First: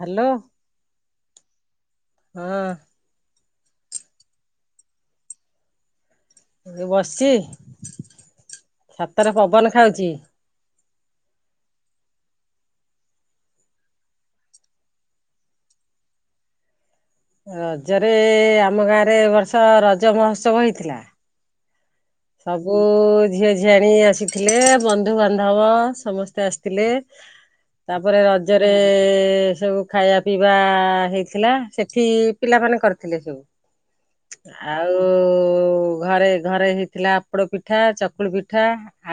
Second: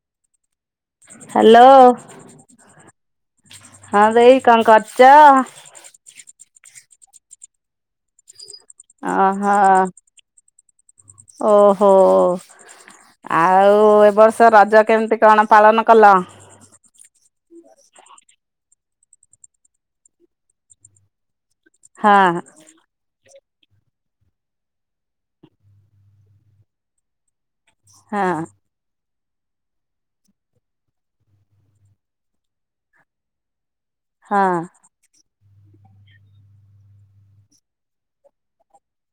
Hello. Hello. ହଁ। ହଁ ଦେଇ କଣ କରୁଛ? ଏ ବସିଛି ଛାତରେ ଓହୋ ପବନ ଖାଉଛି। ଓହୋ। ଆଉ ଏ ବର୍ଷ ରଜ କେମିତି କଣ ପାଳନ କଲ? ରଜରେ- ଆମ ଗାଁରେ ଏ ବର୍ଷ ରଜ ମହୋତ୍ସବ ହେଇଥିଲା। ହଁ। ସବୁ ଝିଅଝିଆଣି ଆସିଥିଲେ, ବନ୍ଧୁବାନ୍ଧବ ସମସ୍ତେ ଆସିଥିଲେ। ତାପରେ ହଁ ରଜର ଗୋଟେ- ସବୁ ଖାଇବା ପିଇବା- ହେଇଥିଲା, ସେଠି ପିଲାମାନେ କରିଥିଲେ। ହଁ ଆଉ- ଘରେ ଘରେ ହେଇ ଥିଲା ଆପଡ଼ ପିଠା, ଚକୁଳି ପିଠା,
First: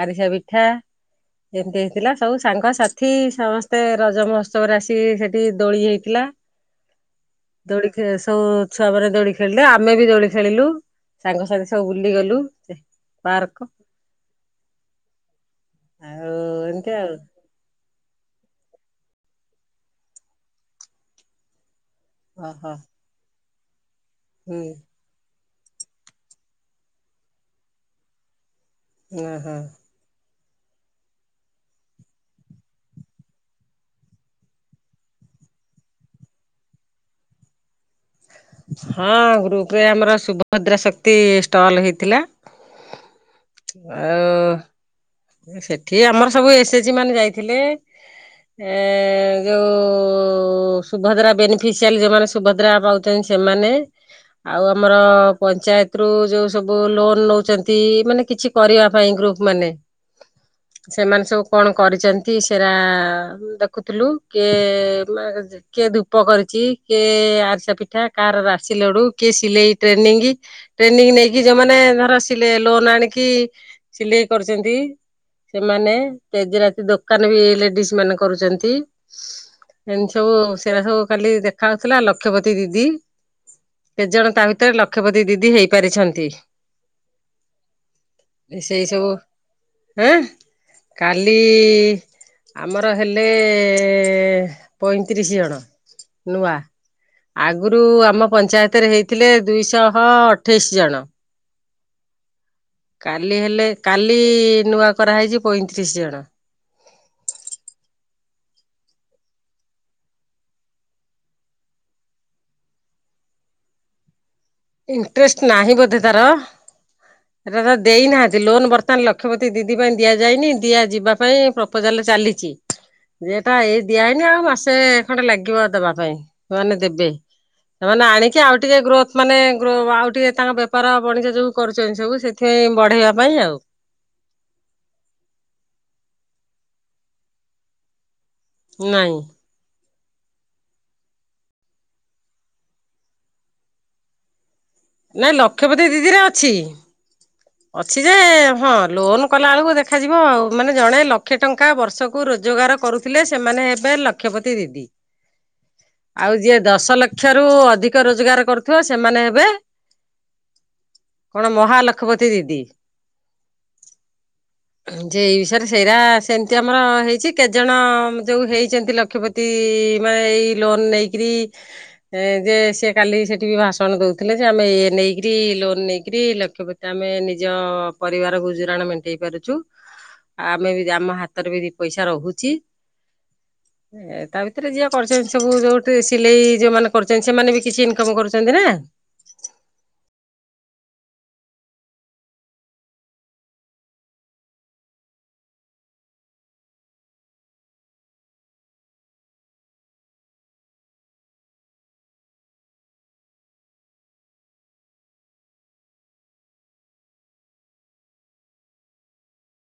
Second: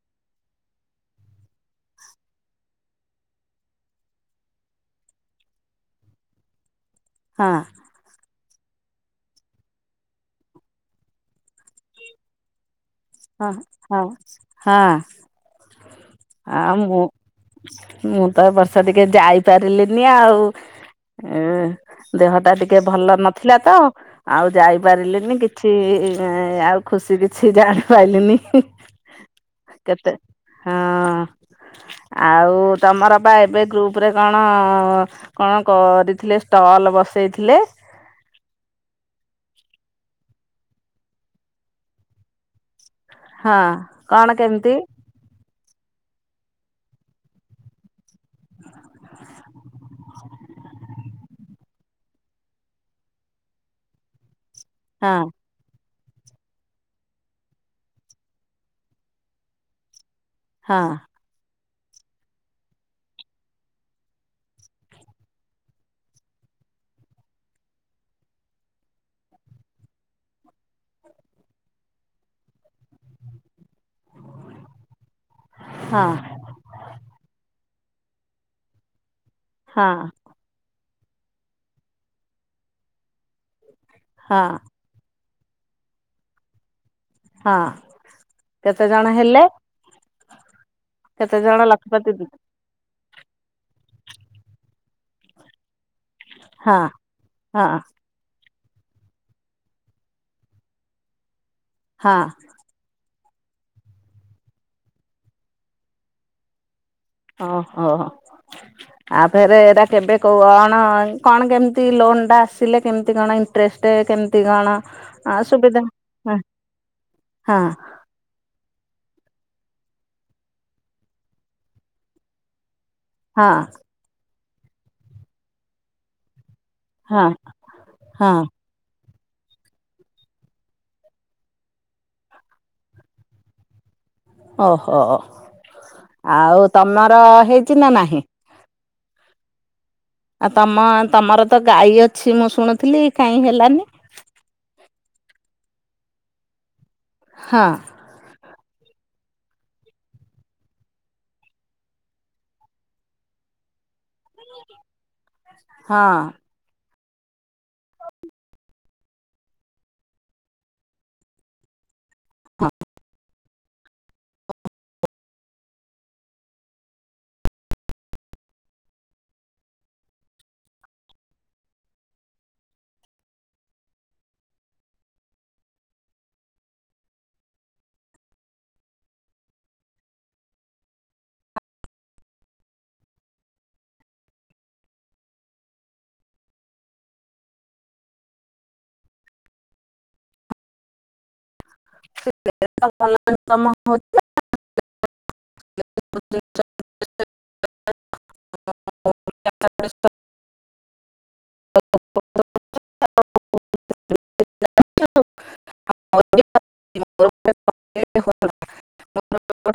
ଆରିସା ପିଠା ଏମିତି ହେଇଥିଲା, ସବୁ ସାଙ୍ଗସାଥି ସମସ୍ତେ ରଜ ମହୋତ୍ସବରେ ଆସିିକି, ସେଠି ଦୋଳି ହେଇଥିଲା। ହଁ। ଦୋଳି ଖେ-ସବୁ ଛୁଆ ମାନେ ଦୋଳି ଖେଳିଲେ ଆମେ ବି ଦୋଳି ଖେଳିଲୁ ସାଙ୍ଗସାଥି ସବୁ ବୁଲିଗଲୁ। [inaudible] ହଁ ହଁ ହଁ ଆଉ ଏମିତି ଆମ ଆଉ ମୁଁ ତ ଏ ବର୍ଷ ଟିକେ ଯାଇପାରିଲିନି ଆଉ ଉଁ। ଦେହଟା ଓହୋ। ଟିକେ ଭଲ ନଥିଲା ତ ଆଉ ହୁଁ ଯାଇପାରିଲିନି କିଛି କିଛି ଆଉ ଖୁସି କିଛି ଜାଣିପାଇଲିନି। ଓ ହୋ। କେତେ ହଁ। ଆଉ ତମର ବା ଏବେ ଗ୍ରୁପ ରେ କଣ? କଣ କ- କରିଥିଲେ ଷ୍ଟଲ ବସେଇଥିଲେ? ହଁ ଗ୍ରୁପ ରେ ଆମର ସୁଭଦ୍ରା ଶକ୍ତି ଷ୍ଟଲ ହେଇଥିଲା। ହଁ କଣ ଆଉ କେମିତି? ସେଠି ଆମର ସବୁ ଏସ ଏଚଜି ମାନେ ଯାଇଥିଲେ ଏ ଯୋଉ ସୁଭଦ୍ରା ବେନିଫିସିଆଲି ଯଉମାନେ ସୁଭଦ୍ରା ପାଉଛନ୍ତି ସେମାନେ ଆଉ ଆମର ହଁ ପଞ୍ଚାୟତ ରୁ ଯୋଉ ସବୁ ଲୋନ ନଉଛନ୍ତି ମାନେ କିଛି କରିବା ପାଇଁ ଗ୍ରୁପ ମାନେ ହଁ ସେମାନେ ସବୁ କଣ କରିଛନ୍ତି ସେରା ଦେଖୁଥିଲୁ କିଏ କିଏ ଧୂପ କରିଛି କିଏ ଆରିସା ପିଠା କାହାର ରାଶି ଲଡୁ କିଏ ସିଲେଇ ଟ୍ରେନିଂ ଟ୍ରେନିଂ ନେଇକି ଯୋଉମାନେ ଧର ସିଲେ ଲୋନ ଆଣିକି ଲି କରିଛନ୍ତି। ସେମାନେ ହଁ ତେଜରାତି ଦୋକାନ ବି ଲେଡିସ୍ ମାନେ କରୁଛନ୍ତି। ହଁ ଏମିତି ସବୁ ସେଟା ସବୁ କାଲି ଦେଖା ହଉଥିଲା ଲକ୍ଷପତି ଦିଦି। କେତ ଜଣ ହଁ ତା ଭିତରେ ଲକ୍ଷପଦୀ ଦିଦି ହେଇପାରିଛନ୍ତି। ହଁ କେତେ ଜଣ ହେଲେ? ହଁ କାଲି କେତେ ଜଣ ଲକ୍ଷପତି ଆମର ହେଲେ-ପଇଁତିରିଶ ଜଣ। ନୂଆ ହଁ ହଁ ଆଗରୁ ଆମ ପଞ୍ଚାୟତରେ ହେଇଥିଲେ ଦୁଇଶହ ଅଠେଇଶ୍ ଜଣ। ହଁ। କାଲି ହେଲେ କାଲି ନୂଆ କରାହେଇଛି ପଇଁତିରିଶ ଜଣ। ଓ ହୋ। ଆଉ ଫେରେ ଏଗୁରା କେବେ କଉ ଅଣ କଣ କେମନ୍ତି ଲୋନ୍ ଟା ଆସିଲେ କେମନ୍ତି କଣ ଟ୍ରେଷ୍ଟେ କେମତି କଣ? ଇଣ୍ଟରେଷ୍ଟ ନାହିଁ ସୁବିଧା ବୋଧେ ତାର ହଁ ହଁ ଏଟା ତ ଦେଇନାହାନ୍ତି। ଲୋନ ବର୍ତ୍ତମାନ ଲକ୍ଷପତି ଦିଦି ପାଇଁ ଦିଆଯାଇନି ଦିଆ ଯିବା ପାଇଁ ପ୍ରପୋଜାଲ ଚାଲିଛି। ହଁ ଏଟା ଏଇ ଦିଆହଇନି ଆଉ ମାସେ ଖଣ୍ଡେ ଲାଗିବ ଦବା ପାଇଁ। ମାନେ ଦେବେ ହଁ ସେମାନେ ହଁ ଆଣିକି ଆଉ ଟିକେ ଗ୍ରୋଥ ମାନେ ଗ୍ରୋ ଆଉ ଟିକେ ତାଙ୍କ ବେପାର ବଣିଜ ଯେଉଁ କରୁଛନ୍ତି ସବୁ ସେଥିପାଇଁ ବଢ଼େଇବା ପାଇଁ ଆଉ। ଓ ହୋ ଆଉ ତମର ହେଇଚି ନା ନାହିଁ? ନଇଁ ଆଉ ତମ ତମର ତ ଗାଈ ଅଛି ମୁଁ ଶୁଣୁଥିଲି କାହିଁ ହେଲାନି? ନାଇଁ ଲକ୍ଷପତି ଦିଦିରେ ଅଛି। ହଁ ଅଛି ଯେ ହଁ ଲୋନ୍ କଲାବେଳକୁ ଦେଖାଯିବ ଆଉ। ମାନେ ଜଣେ ଲକ୍ଷେ ଟଙ୍କା ବର୍ଷକୁ ରୋଜଗାର କରୁ ଥିଲେ ସେମାନେ ହେବେ ଲକ୍ଷପତି ଦିଦି ଆଉ ଯିଏ ଦଶ ଲକ୍ଷ କ୍ଷ ଠାରୁ ଅଧିକ ରୋଜଗାର କରୁଥିବ ସେମାନେ ହେବେ କଣ ମହାଲକ୍ଷପତି ଦିଦି? ଯେ ଏଇ ସାରେ ସେଇଟା ସେମିତି ଆମର ହେଇଛି କେତଜଣ ଯୋଉ ହେଇଛନ୍ତି। ଲକ୍ଷପତି ତି ମାନ ଏଇ ଲୋନ ନେଇକିରି ଏ ଯେ ସେ କାଲି ସେଠି ଭାଷଣ ଦୋଉଥିଲେ ଯେ ଆମେ ଇଏ ନେଇକିରି ଲୋନ ନେଇକିରି ଲକ୍ଷପ ଆମେ ନିଜ ପରିବାର ଗୁଜୁରାଣ ମେଣ୍ଟେଇପାରୁଚୁ। ଆ ଆମେ ବି ଆମ ହାତରେ ବିି ଦିପଇସା ରହୁଚି ଏ ତା ଭିତରେ ଯିଏ କରୁଛନ୍ତି ସବୁ ଯୋଉଠି ସିଲେଇ ଯୋଉମାନେ କରୁଛନ୍ତି ସେମାନେ ବି କିଛି ଇନକମ୍ କରୁଚନ୍ତି ନା। [inaudible] [unintelligible] [unintelligible] [unintelligible] [unintelligible]